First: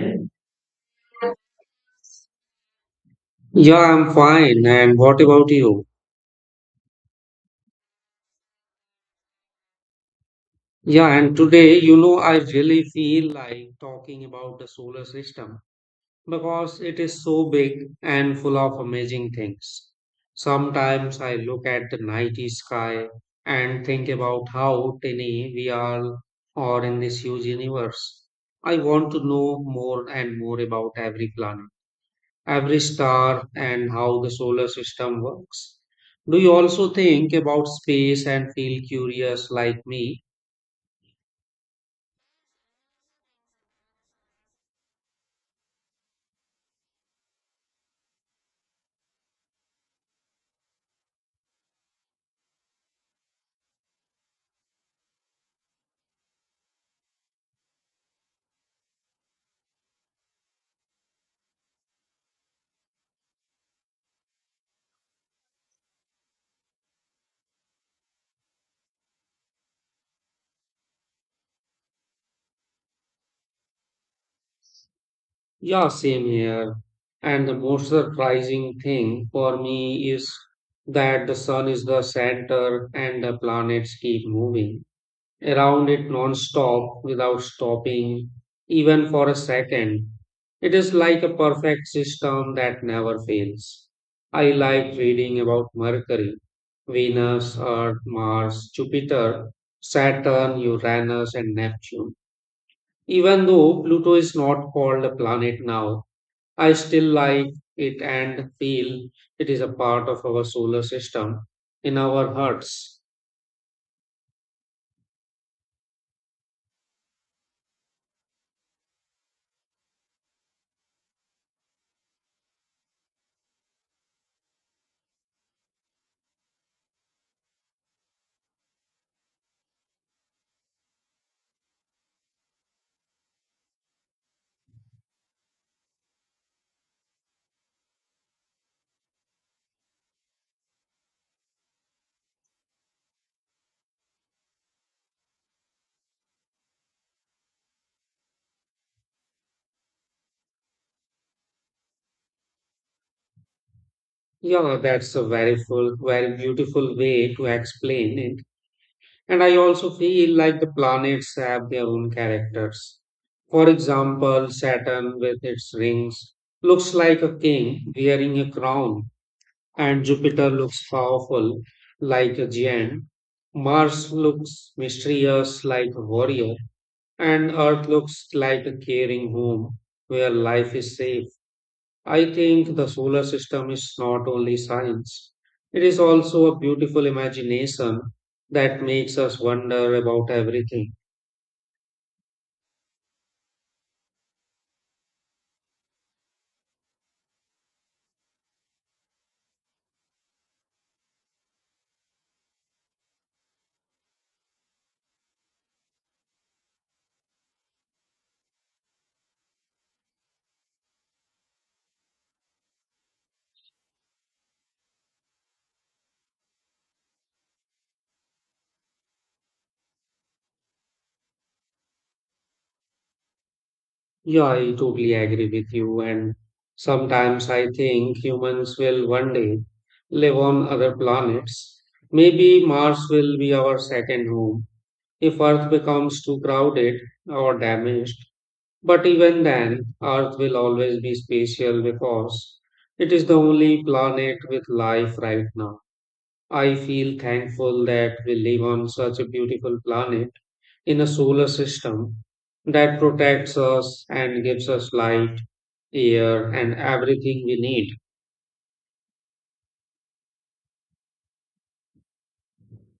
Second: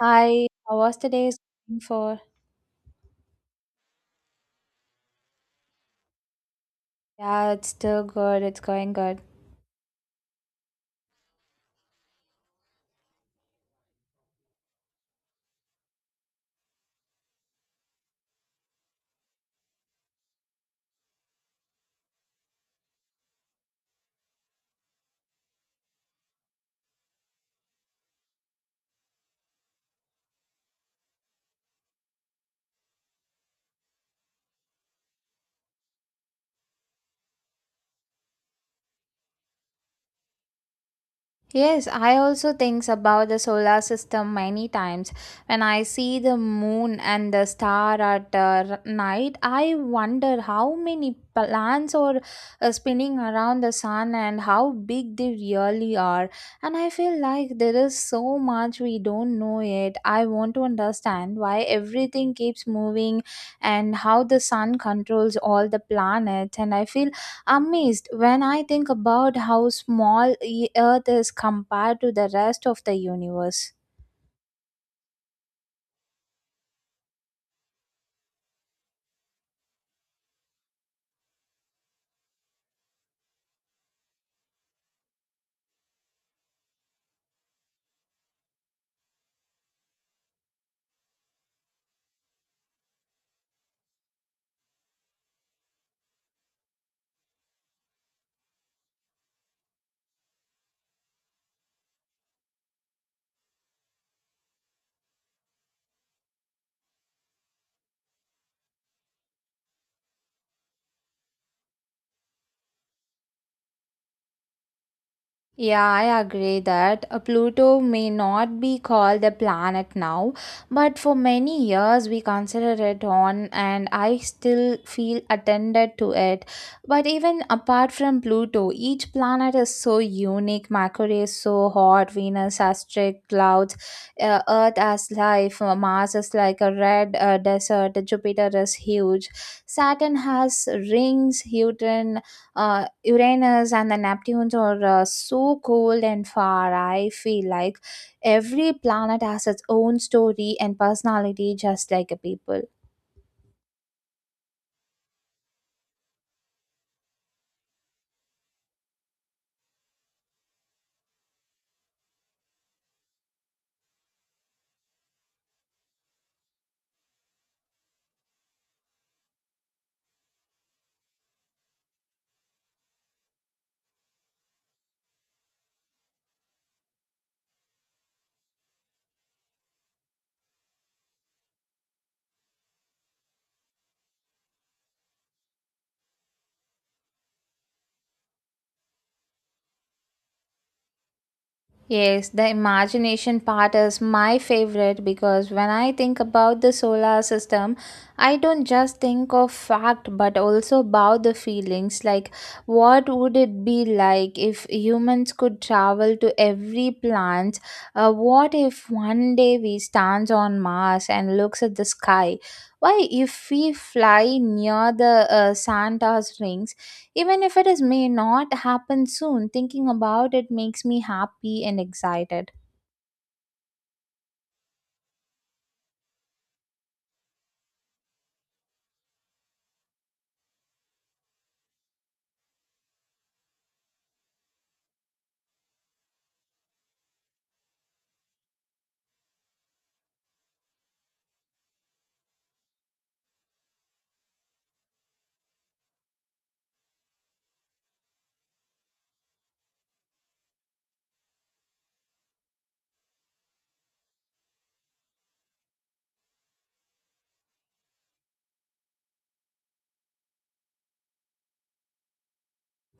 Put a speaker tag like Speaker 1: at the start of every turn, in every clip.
Speaker 1: Hi, how was the day going for?
Speaker 2: Yeah, I'm fine. And what about you?
Speaker 1: Yeah, it's still good. It's going good.
Speaker 2: Yeah, and today, you know, I really feel like talking about the solar system because it is so big and full of amazing things. Sometimes I look at the nighty sky and think about how tiny we are or in this huge universe. I want to know more and more about every planet, every star and how the solar system works. Do you also think about space and feel curious like me?
Speaker 1: Yes, I also think about the solar system many times. When I see the moon and the star at night, I wonder how many planets are spinning around the sun and how big they really are. And I feel like there is so much we don't know yet. I want to understand why everything keeps moving and how the sun controls all the planets. And I feel amazed when I think about how small Earth is compared to the rest of the universe.
Speaker 2: Yeah, same here. And the most surprising thing for me is that the sun is the center and the planets keep moving around it non-stop without stopping even for a second. It is like a perfect system that never fails. I like reading about Mercury, Venus, Earth, Mars, Jupiter, Saturn, Uranus, and Neptune. Even though Pluto is not called a planet now, I still like it and feel it is a part of our solar system in our hearts.
Speaker 1: Yeah, I agree that a Pluto may not be called a planet now, but for many years we considered it one, and I still feel attended to it. But even apart from Pluto, each planet is so unique. Mercury is so hot, Venus has strict clouds, Earth has life, Mars is like a red desert, Jupiter is huge, Saturn has rings, Saturn Uranus and the Neptunes are so cold and far. I feel like every planet has its own story and personality, just like a people.
Speaker 2: Yeah, that's a very full, very beautiful way to explain it. And I also feel like the planets have their own characters. For example, Saturn with its rings looks like a king wearing a crown, and Jupiter looks powerful like a giant. Mars looks mysterious like a warrior, and Earth looks like a caring home where life is safe. I think the solar system is not only science, it is also a beautiful imagination that makes us wonder about everything.
Speaker 1: Yes, the imagination part is my favorite because when I think about the solar system, I don't just think of fact but also about the feelings like what would it be like if humans could travel to every planet? What if one day we stands on Mars and looks at the sky? Why if we fly near the Santa's rings even if it is may not happen soon, thinking about it makes me happy and excited.
Speaker 2: Yeah, I totally agree with you. And sometimes I think humans will one day live on other planets. Maybe Mars will be our second home if Earth becomes too crowded or damaged. But even then, Earth will always be special because it is the only planet with life right now. I feel thankful that we live on such a beautiful planet in a solar system that protects us and gives us light, air, and everything we need.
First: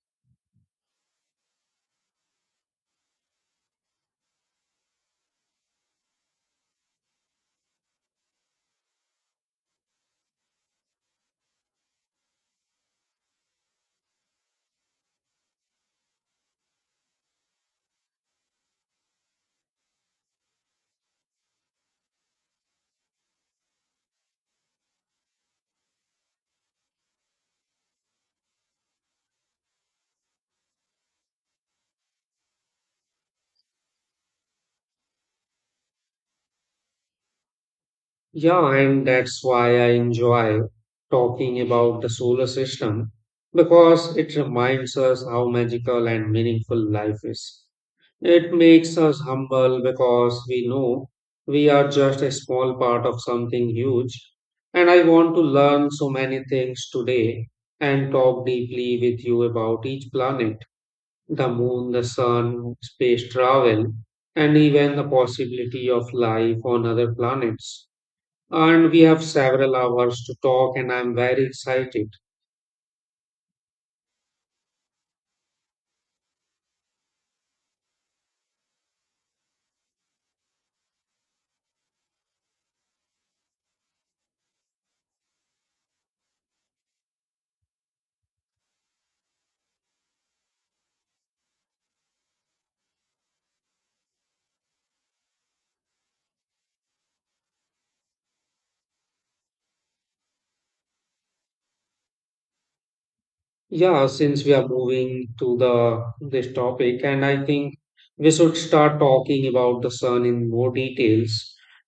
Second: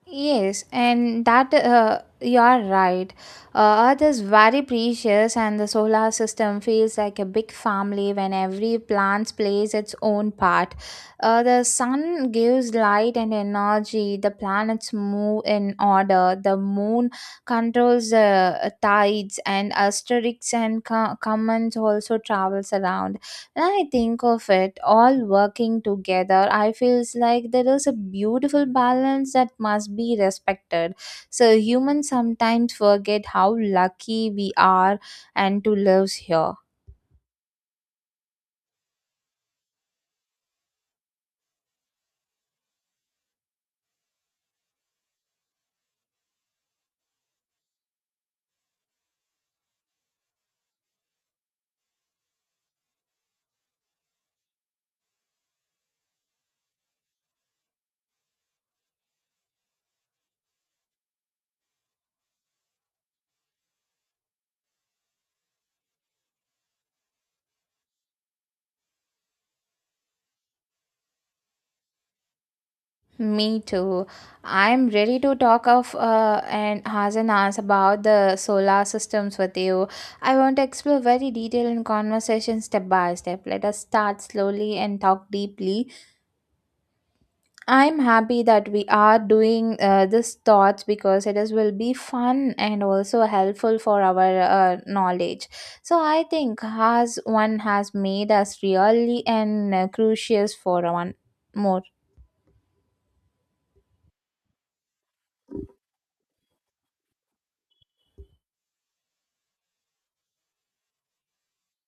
Speaker 1: Yes, and that you are right. Earth is very precious, and the solar system feels like a big family when every plant plays its own part. The sun gives light and energy, the planets move in order, the moon controls the tides, and asterisks and commands also travels around. When I think of it all working together, I feels like there is a beautiful balance that must be respected. So humans sometimes forget how lucky we are and to live here.
Speaker 2: Yeah, and that's why I enjoy talking about the solar system because it reminds us how magical and meaningful life is. It makes us humble because we know we are just a small part of something huge. And I want to learn so many things today and talk deeply with you about each planet, the moon, the sun, space travel, and even the possibility of life on other planets. And we have several hours to talk, and I'm very excited.
Speaker 1: Me too. I'm ready to talk of and has about the solar systems with you. I want to explore very detailed in conversation step by step. Let us start slowly and talk deeply. I'm happy that we are doing this thoughts because it is will be fun and also helpful for our knowledge. So I think has one has made us really and crucial for one more.
Speaker 2: Yeah, since we are moving to the this topic, and I think we should start talking about the sun in more details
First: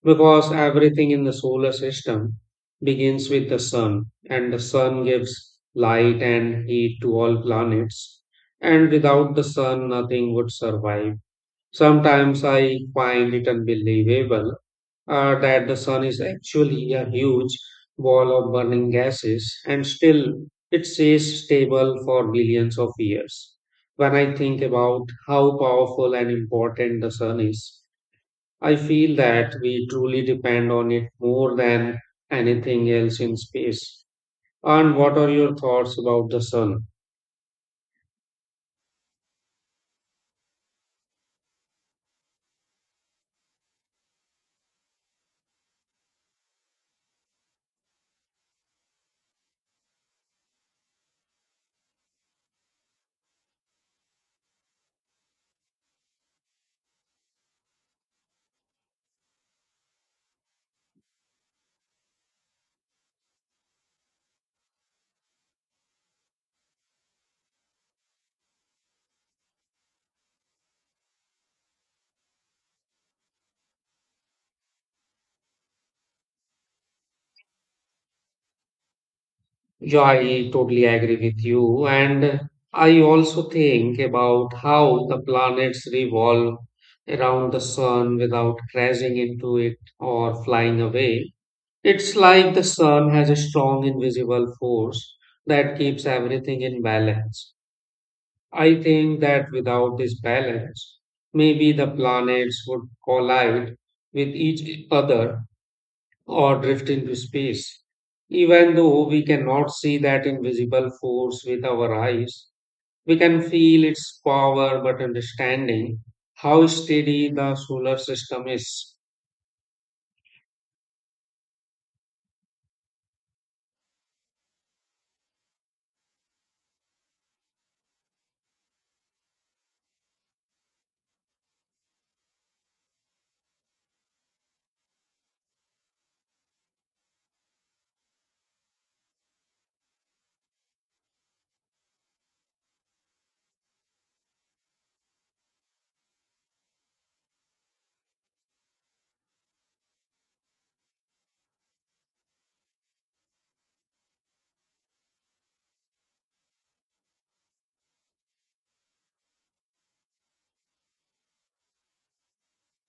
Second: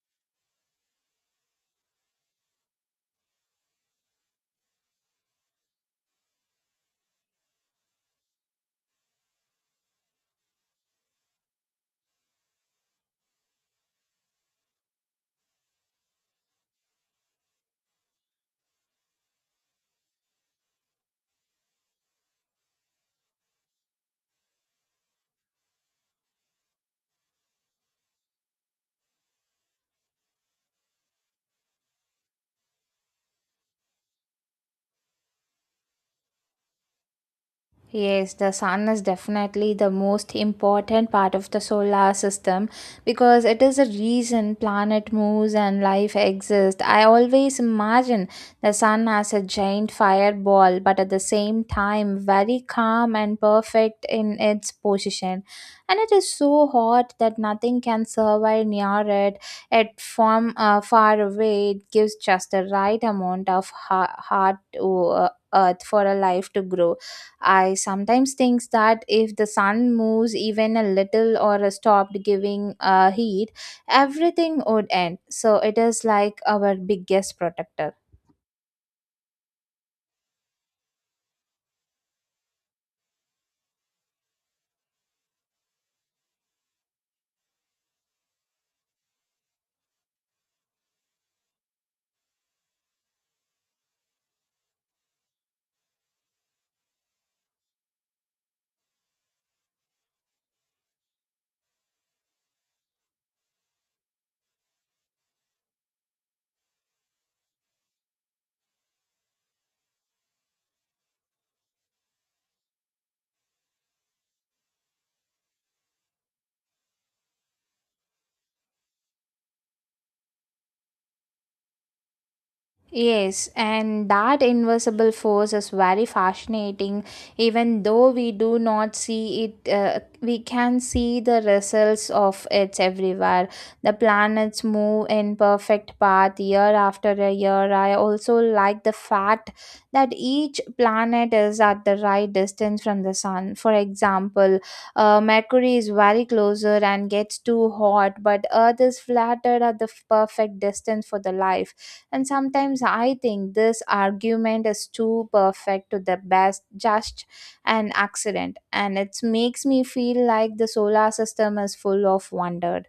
Speaker 2: because everything in the solar system begins with the sun, and the sun gives light and heat to all planets. And without the sun, nothing would survive. Sometimes I find it unbelievable that the sun is actually a huge ball of burning gases, and still it stays stable for billions of years. When I think about how powerful and important the sun is, I feel that we truly depend on it more than anything else in space. And what are your thoughts about the sun?
Speaker 1: Yes, the sun is definitely the most important part of the solar system because it is the reason planet moves and life exists. I always imagine the sun as a giant fireball, but at the same time, very calm and perfect in its position. And it is so hot that nothing can survive near it. It from far away, it gives just the right amount of heart to earth for a life to grow. I sometimes think that if the sun moves even a little or stopped giving heat, everything would end. So it is like our biggest protector.
Speaker 2: Yeah, I totally agree with you. And I also think about how the planets revolve around the sun without crashing into it or flying away. It's like the sun has a strong invisible force that keeps everything in balance. I think that without this balance, maybe the planets would collide with each other or drift into space. Even though we cannot see that invisible force with our eyes, we can feel its power but understanding how steady the solar system is.
Speaker 1: Yes, and that invisible force is very fascinating. Even though we do not see it, we can see the results of it everywhere. The planets move in perfect path year after a year. I also like the fact that each planet is at the right distance from the sun. For example, Mercury is very closer and gets too hot, but Earth is flattered at the perfect distance for the life, and sometimes I think this argument is too perfect to the best, just an accident. And it makes me feel like the solar system is full of wonder.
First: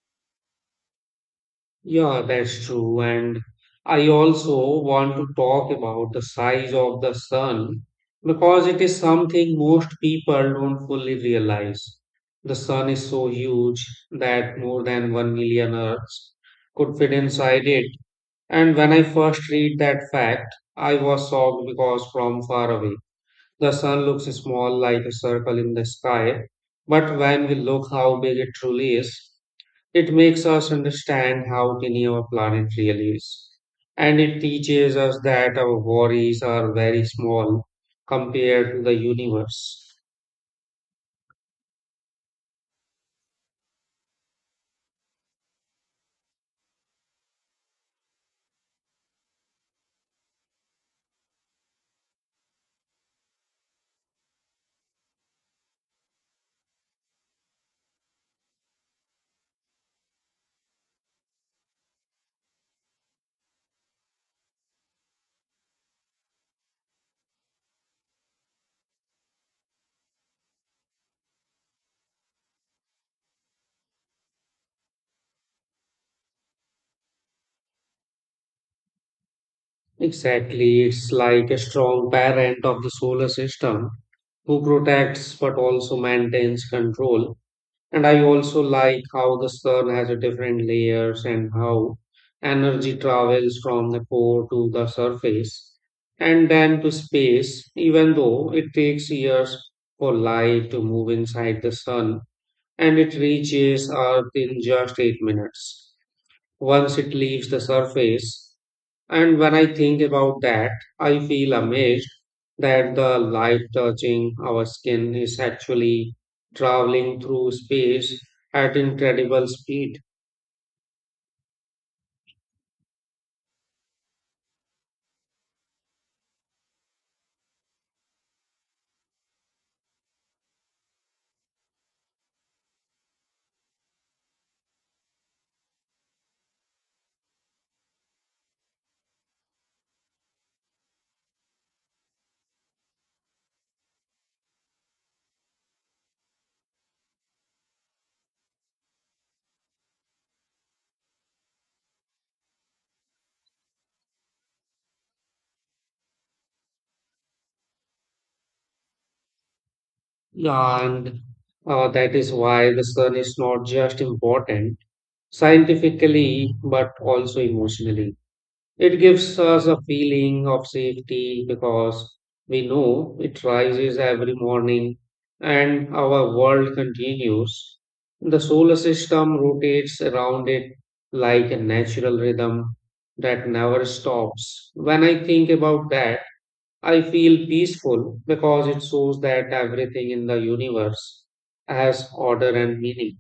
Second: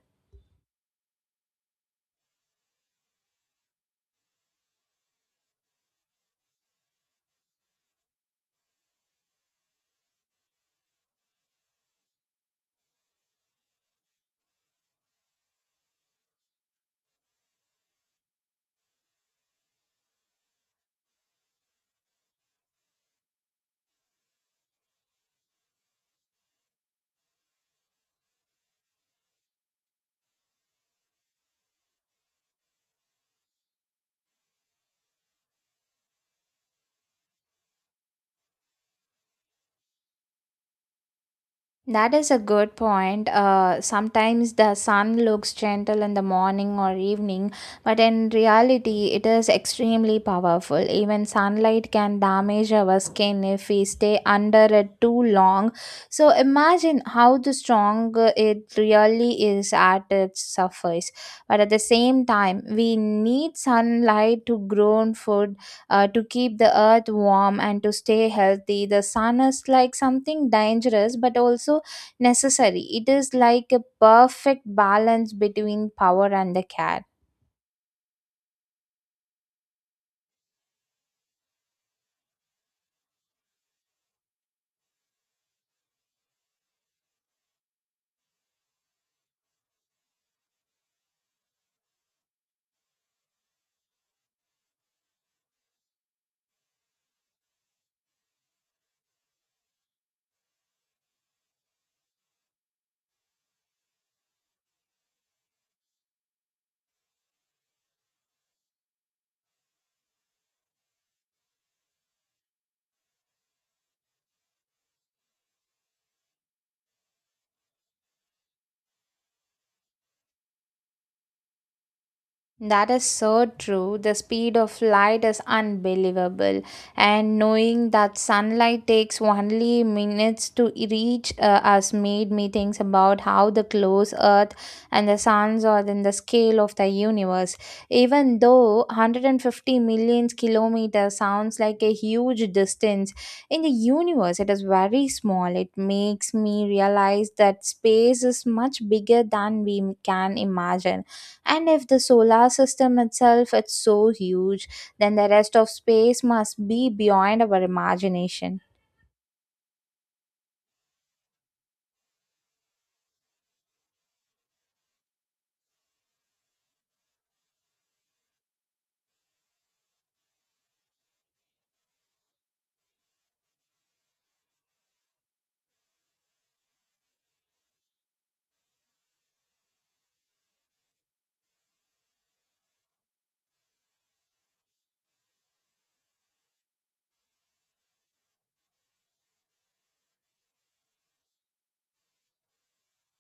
Speaker 2: Yeah, that's true. And I also want to talk about the size of the sun because it is something most people don't fully realize. The sun is so huge that more than 1 million Earths could fit inside it. And when I first read that fact, I was shocked because from far away, the sun looks small like a circle in the sky. But when we look how big it truly is, it makes us understand how tiny our planet really is. And it teaches us that our worries are very small compared to the universe.
Speaker 1: That is a good point. Sometimes the sun looks gentle in the morning or evening, but in reality, it is extremely powerful. Even sunlight can damage our skin if we stay under it too long. So imagine how the strong it really is at its surface. But at the same time, we need sunlight to grow food, to keep the earth warm and to stay healthy. The sun is like something dangerous but also necessary. It is like a perfect balance between power and the care.
Speaker 2: Exactly, it's like a strong parent of the solar system who protects but also maintains control. And I also like how the sun has a different layers and how energy travels from the core to the surface and then to space, even though it takes years for light to move inside the sun and it reaches Earth in just 8 minutes once it leaves the surface. And when I think about that, I feel amazed that the light touching our skin is actually traveling through space at incredible speed.
Speaker 1: That is so true. The speed of light is unbelievable. And knowing that sunlight takes only minutes to reach us made me think about how the close Earth and the suns are in the scale of the universe. Even though 150 million kilometers sounds like a huge distance, in the universe it is very small. It makes me realize that space is much bigger than we can imagine, and if the solar system itself is so huge, then the rest of space must be beyond our imagination.
Speaker 2: Yeah, and that is why the sun is not just important scientifically but also emotionally. It gives us a feeling of safety because we know it rises every morning and our world continues. The solar system rotates around it like a natural rhythm that never stops. When I think about that, I feel peaceful because it shows that everything in the universe has order and meaning.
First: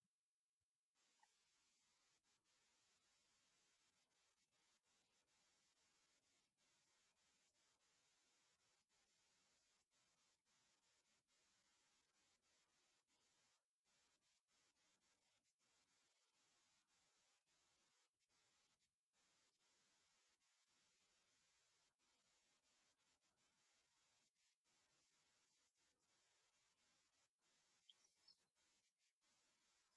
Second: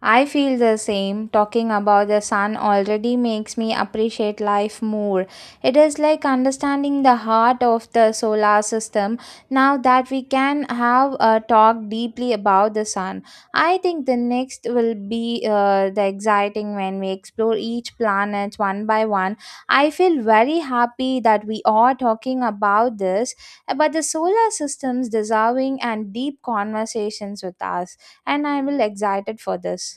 Speaker 1: I feel the same. Talking about the sun already makes me appreciate life more. It is like understanding the heart of the solar system. Now that we can have a talk deeply about the sun, I think the next will be the exciting when we explore each planet one by one. I feel very happy that we are talking about this, about the solar system's deserving and deep conversations with us, and I will excited for this.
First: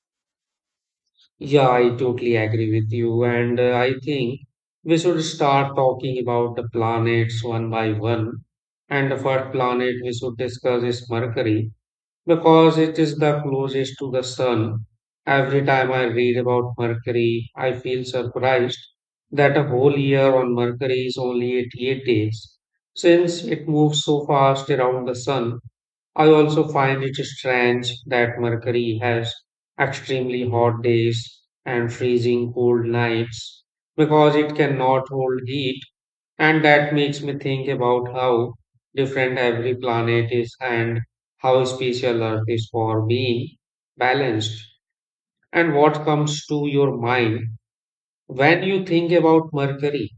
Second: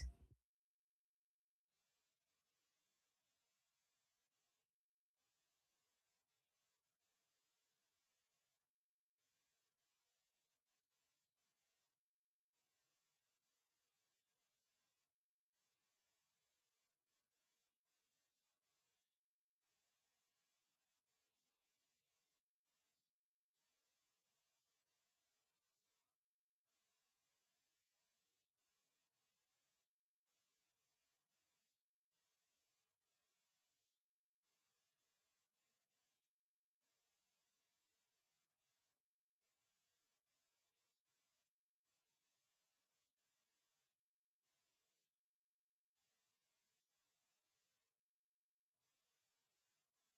Speaker 2: Yeah, I totally agree with you. And I think we should start talking about the planets one by one. And the first planet we should discuss is Mercury because it is the closest to the sun. Every time I read about Mercury, I feel surprised that a whole year on Mercury is only 88 days since it moves so fast around the sun. I also find it strange that Mercury has extremely hot days and freezing cold nights because it cannot hold heat, and that makes me think about how different every planet is and how special Earth is for being balanced. And what comes to your mind when you think about Mercury?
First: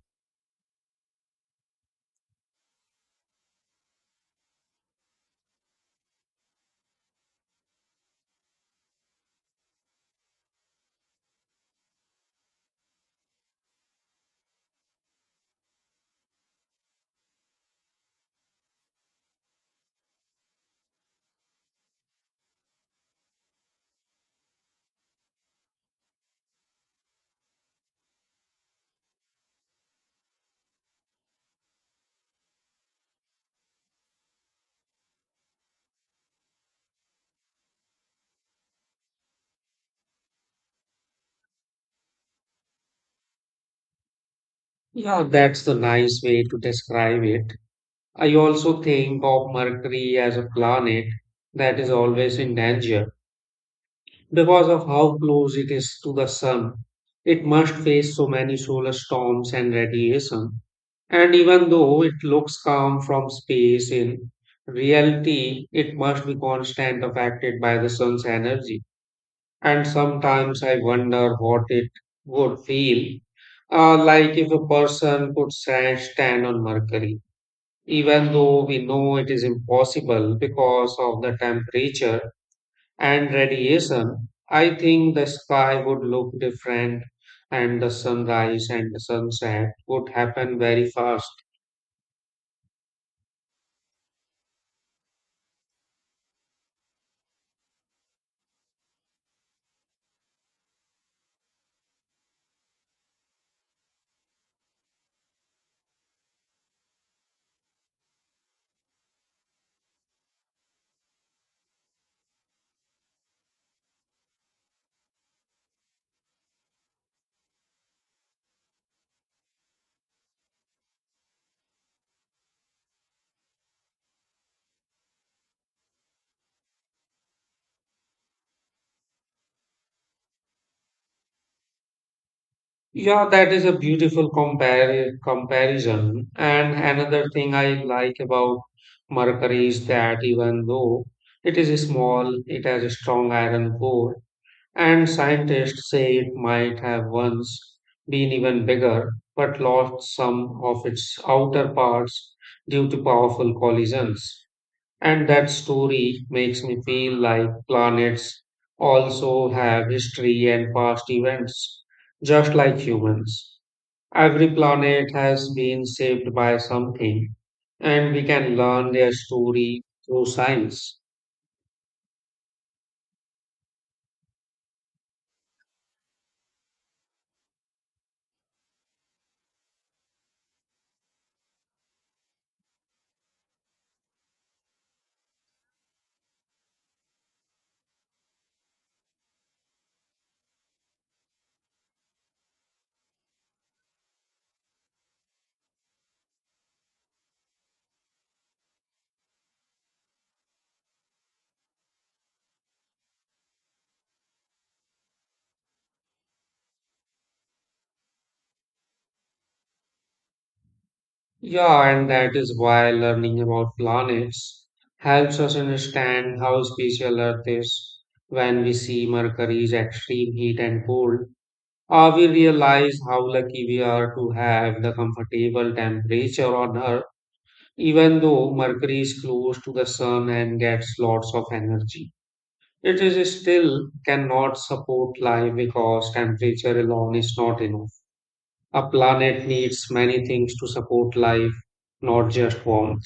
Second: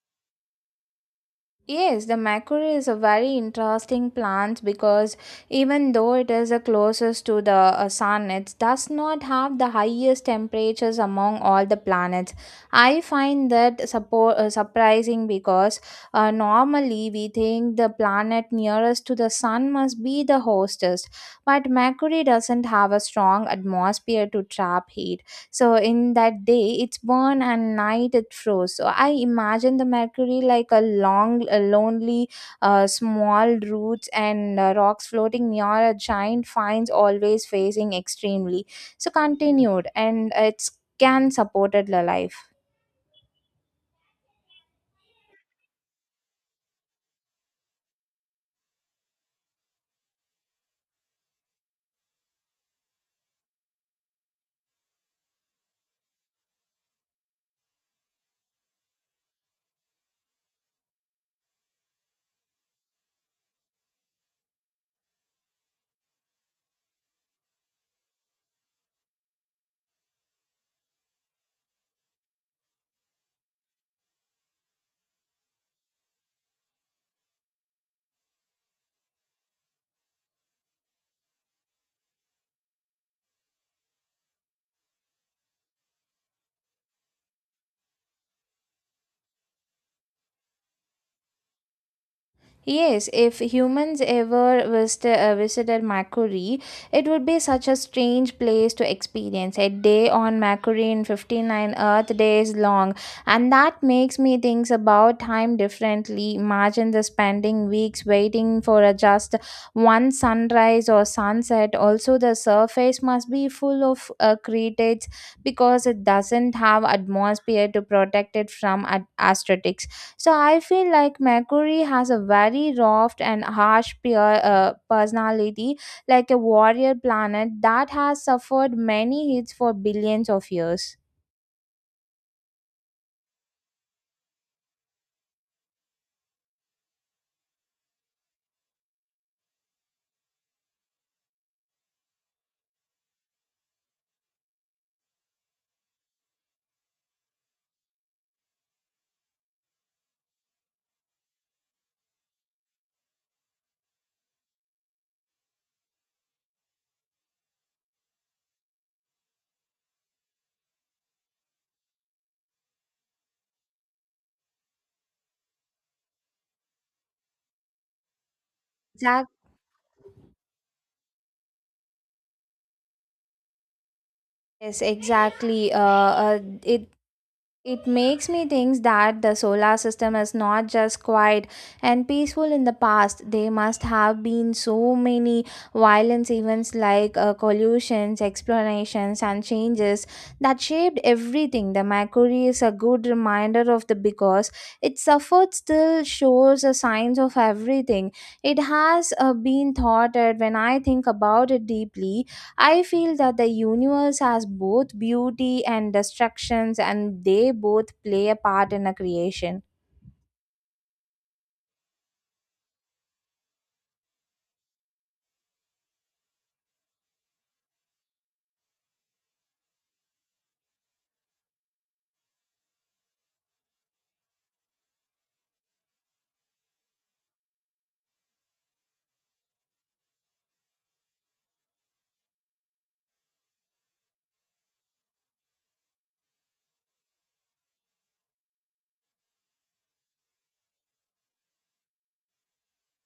Speaker 1: Yes, the macquarie is a very interesting plant because even though it is the closest to the sun, it does not have the highest temperatures among all the planets. I find that surprising because normally we think the planet nearest to the sun must be the hostess, but Mercury doesn't have a strong atmosphere to trap heat, so in that day it's born and night it froze. So I imagine the mercury like a long a lonely small roots and rocks floating near a giant finds always facing extremely so continued and it's can supported the life.
Speaker 2: Yeah, that's the nice way to describe it. I also think of Mercury as a planet that is always in danger because of how close it is to the Sun. It must face so many solar storms and radiation. And even though it looks calm from space, in reality, it must be constant affected by the Sun's energy. And sometimes I wonder what it would feel like if a person could stand on Mercury. Even though we know it is impossible because of the temperature and radiation, I think the sky would look different and the sunrise and the sunset would happen very fast.
Speaker 1: Yes, if humans ever visited Mercury, it would be such a strange place to experience. A day on Mercury in 59 Earth days long, and that makes me think about time differently. Imagine the spending weeks waiting for a just one sunrise or sunset. Also, the surface must be full of craters because it doesn't have atmosphere to protect it from asteroids. So I feel like Mercury has a very rough and harsh personality, like a warrior planet that has suffered many hits for billions of years.
Speaker 2: Yeah, that is a beautiful comparison. And another thing I like about Mercury is that even though it is small, it has a strong iron core. And scientists say it might have once been even bigger, but lost some of its outer parts due to powerful collisions. And that story makes me feel like planets also have history and past events, just like humans. Every planet has been shaped by something, and we can learn their
Speaker 1: Exact-
Speaker 2: story through science.
Speaker 1: Yes, exactly. It makes me think that the solar system is not just quiet and peaceful in the past. There must have been so many violent events like collisions, explanations, and changes that shaped everything. The Mercury is a good reminder of the because it suffered still shows a signs of everything. It has been thoughted. When I think about it deeply, I feel that the universe has both beauty and destructions, and they both play a part in a creation.
Speaker 2: Yeah, and that is why learning about planets helps us understand how special Earth is. When we see Mercury's extreme heat and cold, we realize how lucky we are to have the comfortable temperature on Earth. Even though Mercury is close to the sun and gets lots of energy, it is still cannot support life because temperature alone is not enough. A planet needs many things to support life, not just warmth.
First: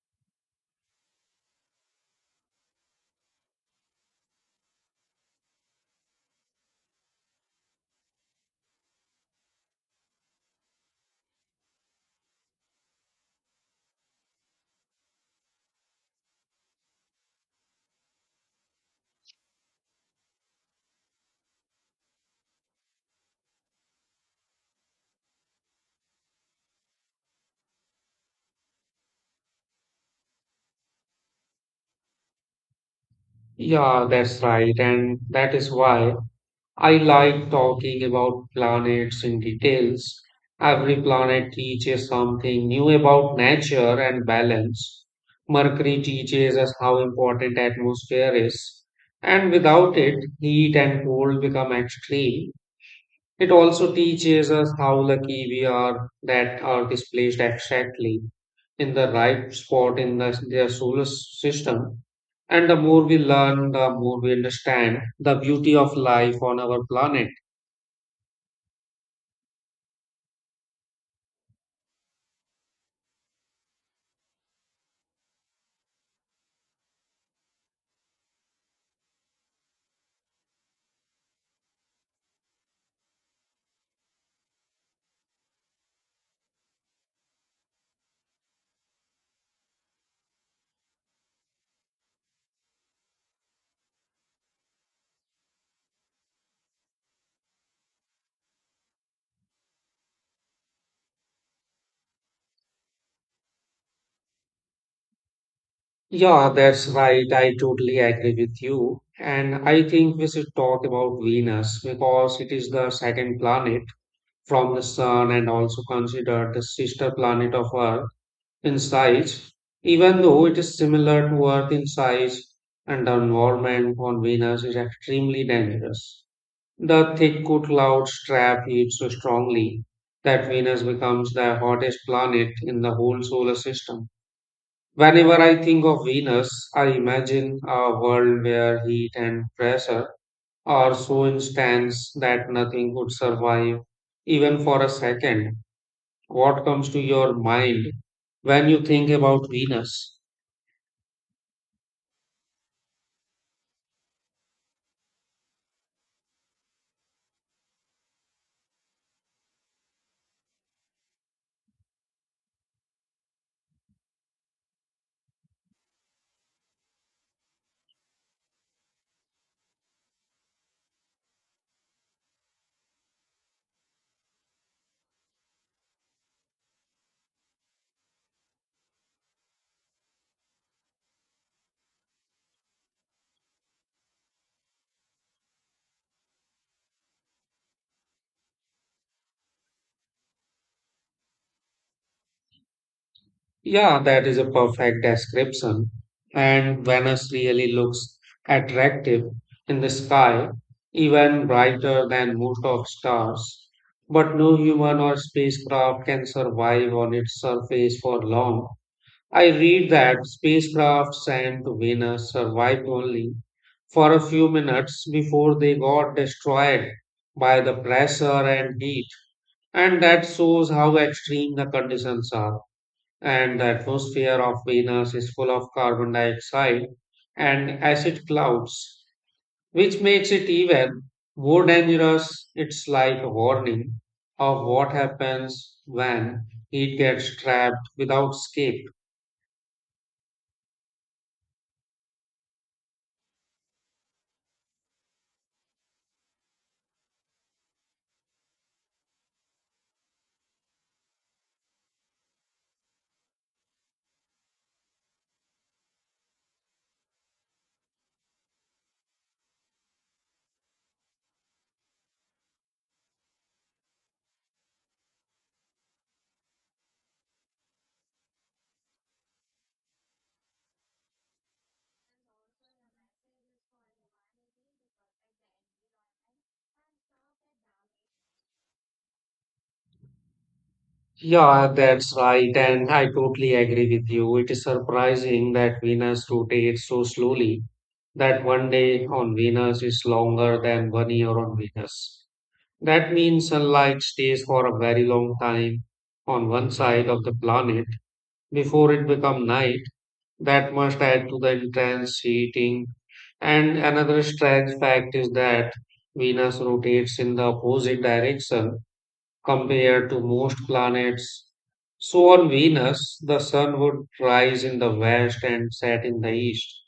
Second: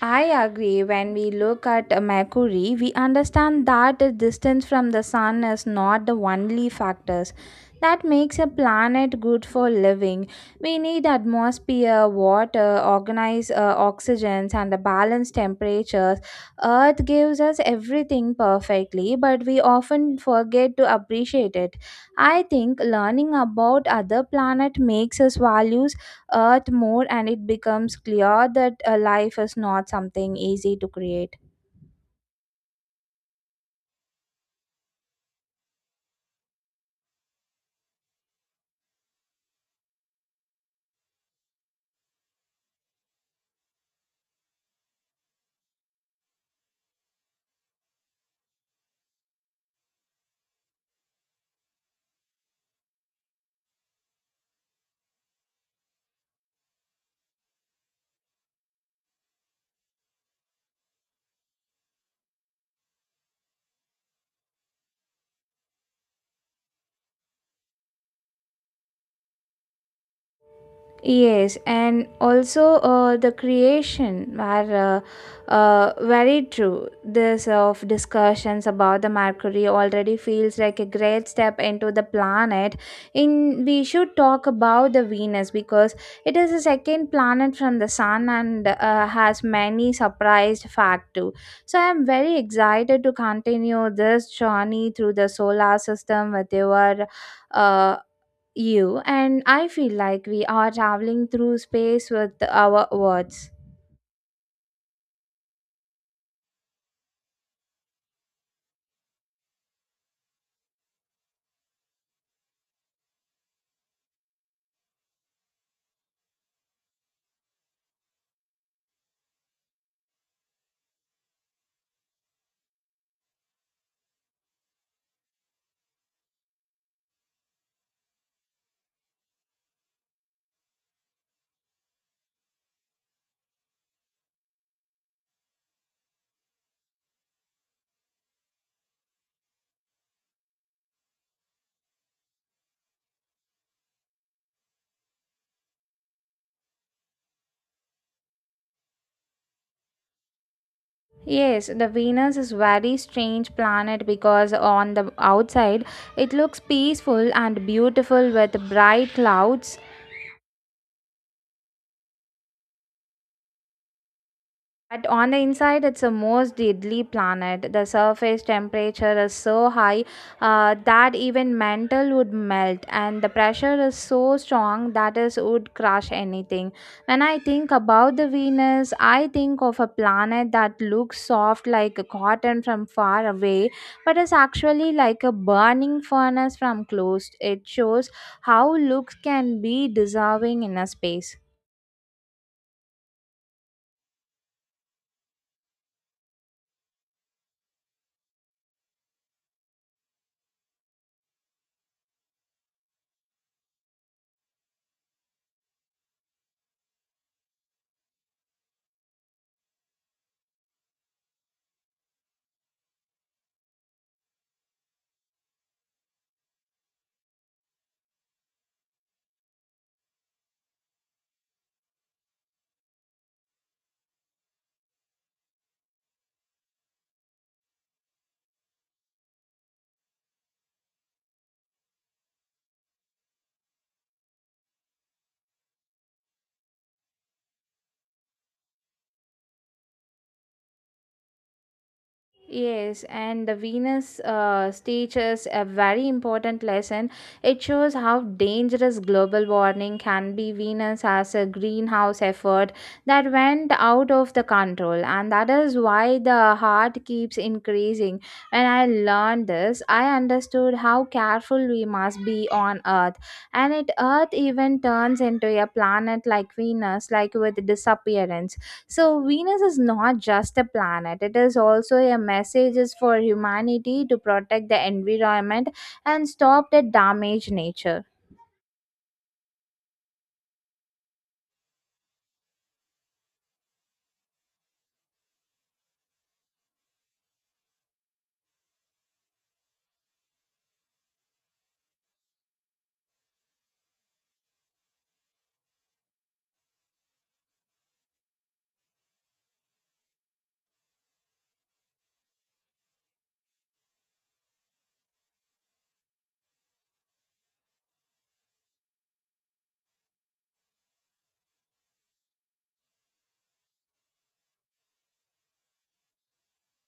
Speaker 1: I agree. When we look at Mercury, we understand that the distance from the sun is not the only factors that makes a planet good for living. We need atmosphere, water, organized oxygens, and the balanced temperatures. Earth gives us everything perfectly, but we often forget to appreciate it. I think learning about other planet makes us value earth more, and it becomes clear that life is not something easy to create.
Speaker 2: Yeah, that's right. And that is why I like talking about planets in details. Every planet teaches something new about nature and balance. Mercury teaches us how important atmosphere is, and without it, heat and cold become extreme. It also teaches us how lucky we are that Earth is placed exactly in the right spot in the, their solar system. And the more we learn, the more we understand the beauty of life on our planet.
Speaker 1: Yes, and also the creation are very true. This of discussions about the Mercury already feels like a great step into the planet. In we should talk about the Venus because it is the second planet from the Sun and has many surprised fact too. So I am very excited to continue this journey through the solar system with uh, you, and I feel like we are traveling through space with our words.
Speaker 2: Yeah, that's right. I totally agree with you. And I think we should talk about Venus because it is the second planet from the Sun and also considered the sister planet of Earth in size. Even though it is similar to Earth in size, and the environment on Venus is extremely dangerous. The thick cool cloud trap heats so strongly that Venus becomes the hottest planet in the whole solar system. Whenever I think of Venus, I imagine a world where heat and pressure are so intense that nothing could survive even for a second. What comes to your mind when you think about Venus?
Speaker 1: Yes, the Venus is very strange planet because on the outside it looks peaceful and beautiful with bright clouds. But on the inside, it's a most deadly planet. The surface temperature is so high, that even metal would melt, and the pressure is so strong that it would crush anything. When I think about the Venus, I think of a planet that looks soft like a cotton from far away, but is actually like a burning furnace from close. It shows how looks can be dissolving in a space.
Speaker 2: Yeah, that is a perfect description. And Venus really looks attractive in the sky, even brighter than most of stars. But no human or spacecraft can survive on its surface for long. I read that spacecraft sent to Venus survived only for a few minutes before they got destroyed by the pressure and heat. And that shows how extreme the conditions are, and the atmosphere of Venus is full of carbon dioxide and acid clouds, which makes it even more dangerous. It's like a warning of what happens when it gets trapped without escape.
Speaker 1: Yes, and the Venus teaches a very important lesson. It shows how dangerous global warming can be. Venus as a greenhouse effort that went out of the control, and that is why the heart keeps increasing. When I learned this, I understood how careful we must be on Earth, and it Earth even turns into a planet like Venus, like with disappearance. So Venus is not just a planet, it is also a message is for humanity to protect the environment and stop the damaged nature.
Speaker 2: Yeah, that's right, and I totally agree with you. It is surprising that Venus rotates so slowly that one day on Venus is longer than one year on Venus. That means sunlight stays for a very long time on one side of the planet before it becomes night. That must add to the intense heating. And another strange fact is that Venus rotates in the opposite direction compared to most planets. So on Venus, the sun would rise in the west and set in the east.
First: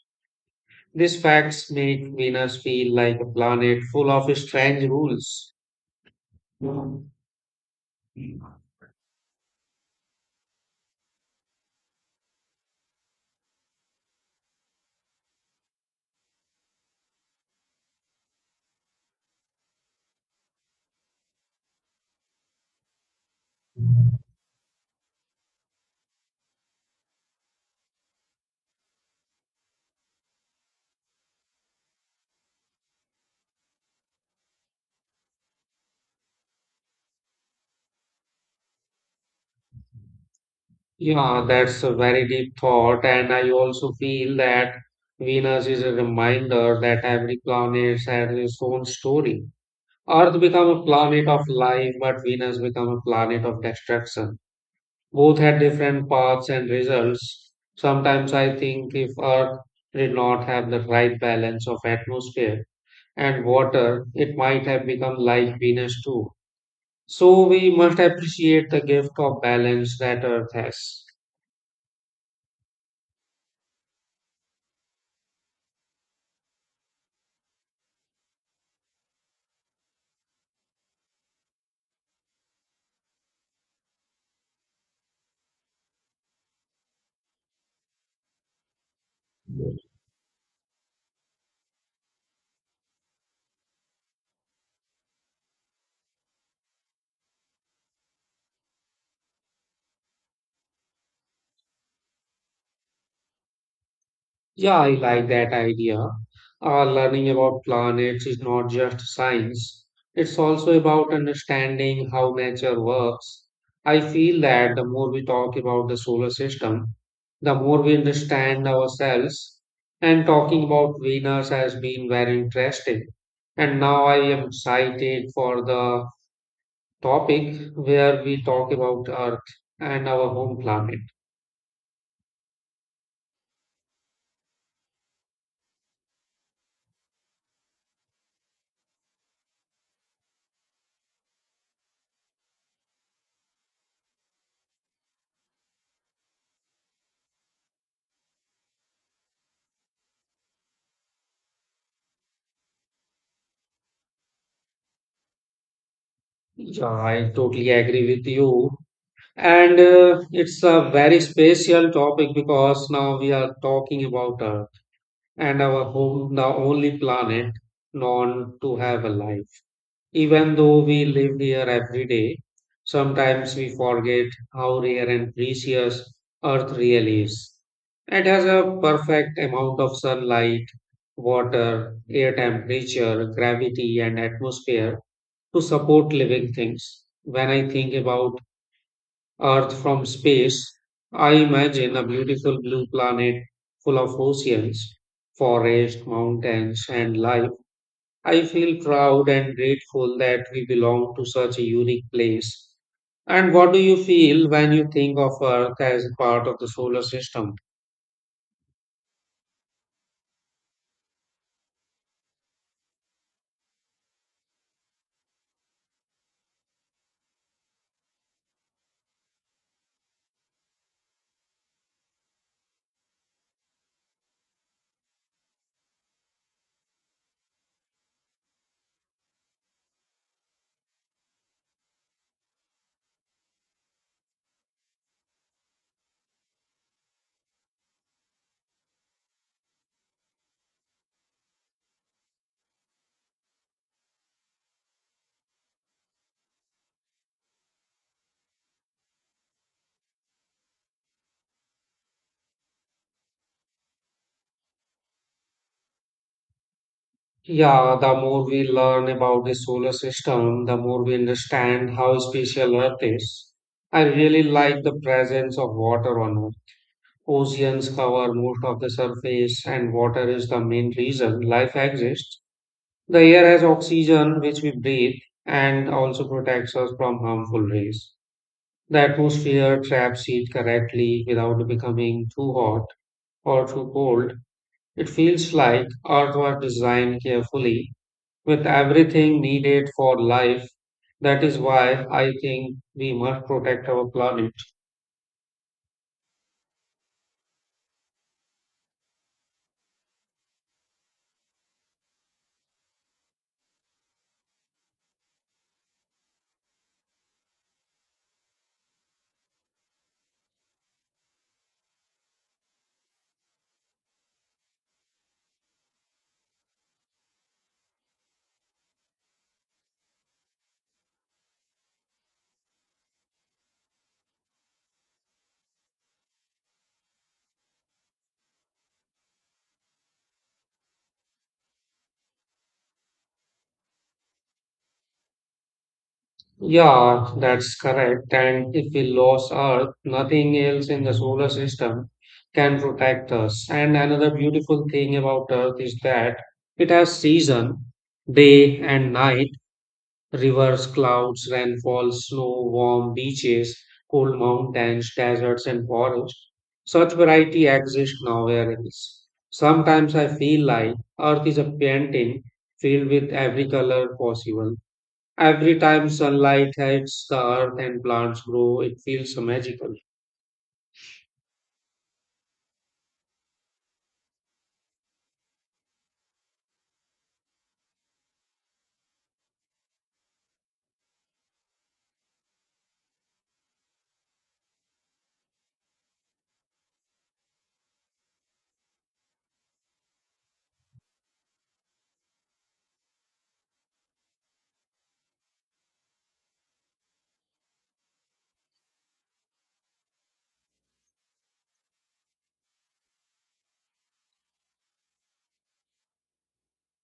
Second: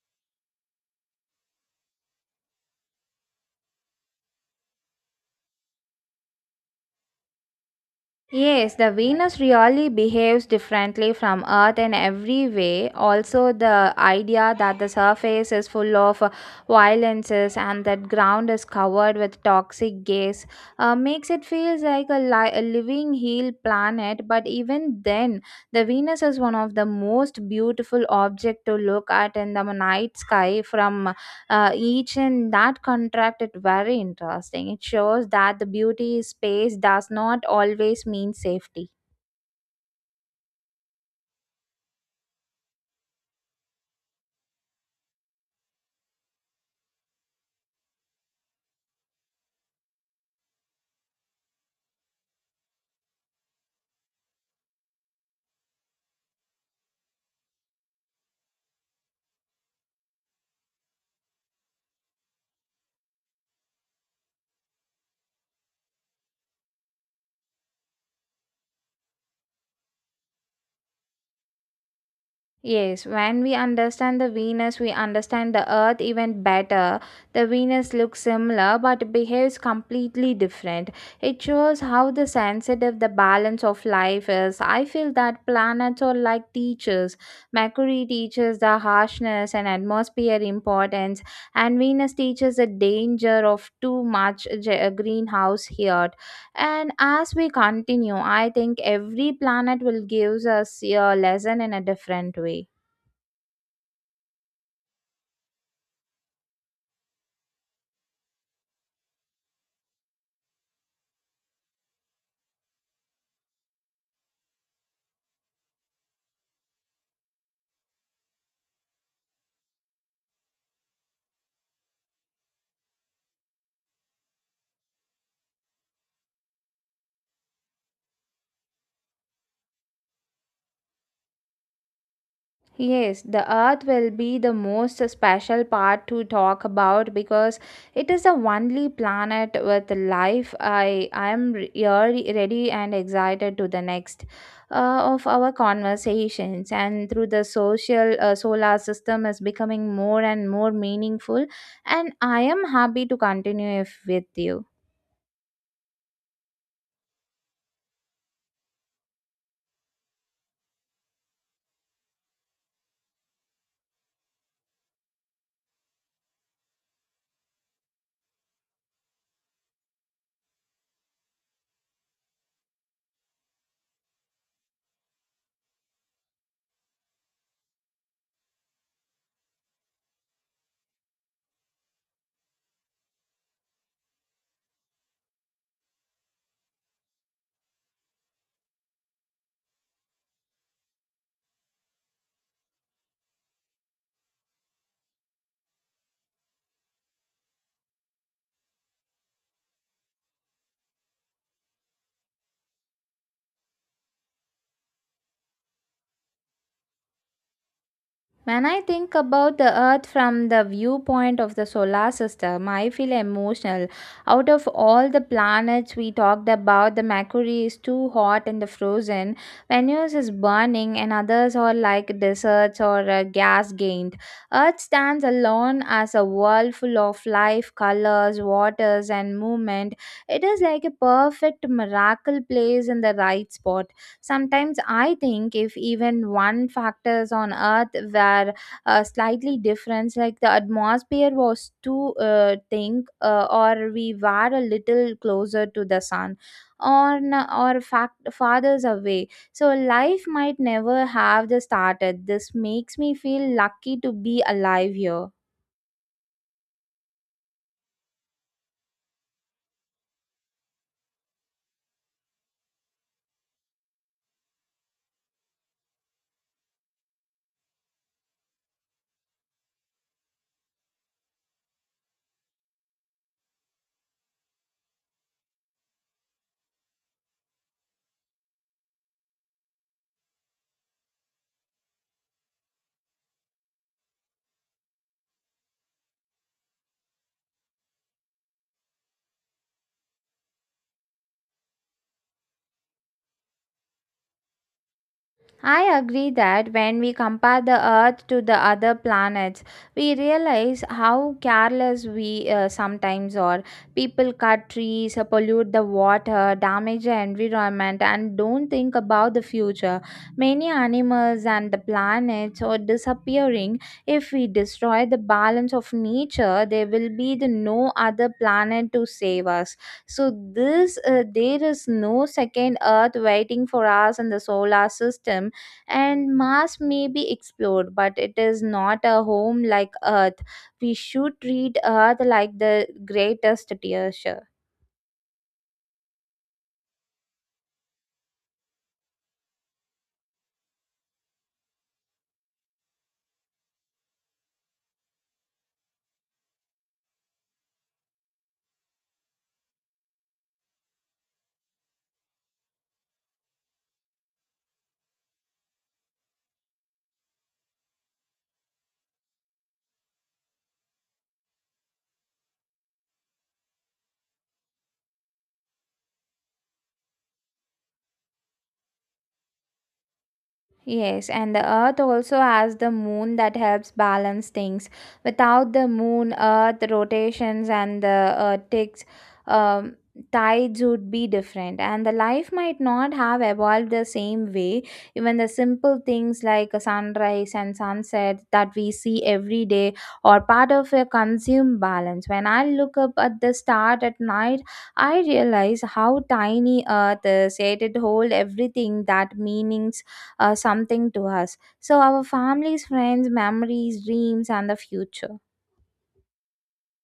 Speaker 2: These facts make Venus feel like a planet full of strange rules.
Speaker 1: Yes, the Venus really behaves differently from Earth in every way. Also, the idea that the surface is full of violences and that ground is covered with toxic gas makes it feels like a, a living hell planet. But even then, the Venus is one of the most beautiful objects to look at in the night sky from each in that contract it very interesting it shows that the beauty space does not always mean safety.
Speaker 2: Yeah, that's a very deep thought, and I also feel that Venus is a reminder that every planet has its own story. Earth become a planet of life, but Venus become a planet of destruction. Both had different paths and results. Sometimes I think if Earth did not have the right balance of atmosphere and water, it might have become like Venus too. So we must appreciate the gift of balance that Earth has.
Speaker 1: Yes, when we understand the Venus, we understand the Earth even better. The Venus looks similar but behaves completely different. It shows how the sensitive the balance of life is. I feel that planets are like teachers. Mercury teaches the harshness and atmosphere importance, and Venus teaches the danger of too much greenhouse heat. And as we continue, I think every planet will give us a lesson in a different way.
Speaker 2: Yeah, I like that idea. Learning about planets is not just science, it's also about understanding how nature works. I feel that the more we talk about the solar system, the more we understand ourselves. And talking about Venus has been very interesting. And now I am excited for the topic where we talk about Earth and our home planet.
Speaker 1: Yes, the earth will be the most special part to talk about because it is the only planet with life. I am ready and excited to the next of our conversations and through the social solar system is becoming more and more meaningful and I am happy to continue if with you.
Speaker 2: Yeah, I totally agree with you. And it's a very special topic because now we are talking about Earth and our home, the only planet known to have a life. Even though we live here every day, sometimes we forget how rare and precious Earth really is. It has a perfect amount of sunlight, water, air temperature, gravity, and atmosphere to support living things. When I think about Earth from space, I imagine a beautiful blue planet full of oceans, forests, mountains, and life. I feel proud and grateful that we belong to such a unique place. And what do you feel when you think of Earth as a part of the solar system?
Speaker 1: When I think about the Earth from the viewpoint of the solar system, I feel emotional. Out of all the planets we talked about, the Mercury is too hot and the frozen. Venus is burning, and others are like deserts or gas gained. Earth stands alone as a world full of life, colors, waters, and movement. It is like a perfect miracle place in the right spot. Sometimes I think if even one factors on Earth were slightly different, like the atmosphere was too thick, or we were a little closer to the sun, or n- or fact farther away, so life might never have the started. This makes me feel lucky to be alive here.
Speaker 2: Yeah, the more we learn about the solar system, the more we understand how special Earth is. I really like the presence of water on Earth. Oceans cover most of the surface, and water is the main reason life exists. The air has oxygen, which we breathe, and also protects us from harmful rays. The atmosphere traps heat correctly without becoming too hot or too cold. It feels like Earth was designed carefully with everything needed for life. That is why I think we must protect our planet.
Speaker 1: I agree that when we compare the Earth to the other planets, we realize how careless we sometimes are. People cut trees, pollute the water, damage the environment, and don't think about the future. Many animals and the planets are disappearing. If we destroy the balance of nature, there will be the no other planet to save us. So this, there is no second Earth waiting for us in the solar system and Mars may be explored, but it is not a home like Earth. We should treat Earth like the greatest treasure.
Speaker 2: Yeah, that's correct. And if we lose Earth, nothing else in the solar system can protect us. And another beautiful thing about Earth is that it has season, day and night, rivers, clouds, rainfall, snow, warm beaches, cold mountains, deserts, and forests. Such variety exists nowhere else. Sometimes I feel like Earth is a painting filled with every color possible. Every time sunlight hits the earth and plants grow, it feels so magical.
Speaker 1: Yes, and the earth also has the moon that helps balance things. Without the moon, earth rotations and the ticks, um, tides would be different, and the life might not have evolved the same way. Even the simple things like a sunrise and sunset that we see every day are part of a consume balance. When I look up at the star at night, I realize how tiny earth is, yet it holds everything that meanings something to us. So, our families, friends, memories, dreams, and the future.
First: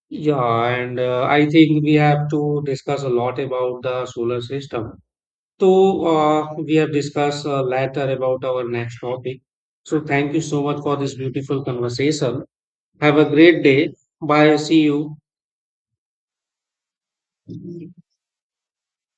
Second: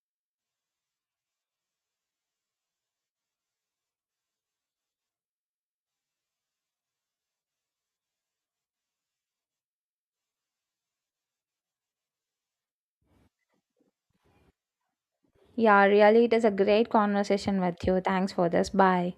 Speaker 2: Yeah, and I think we have to discuss a lot about the solar system. So we have discussed later about our next topic. So thank you so much for this beautiful conversation. Have a great day. Bye. See you.
Speaker 1: Yeah, really, it is a great conversation with you. Thanks for this. Bye.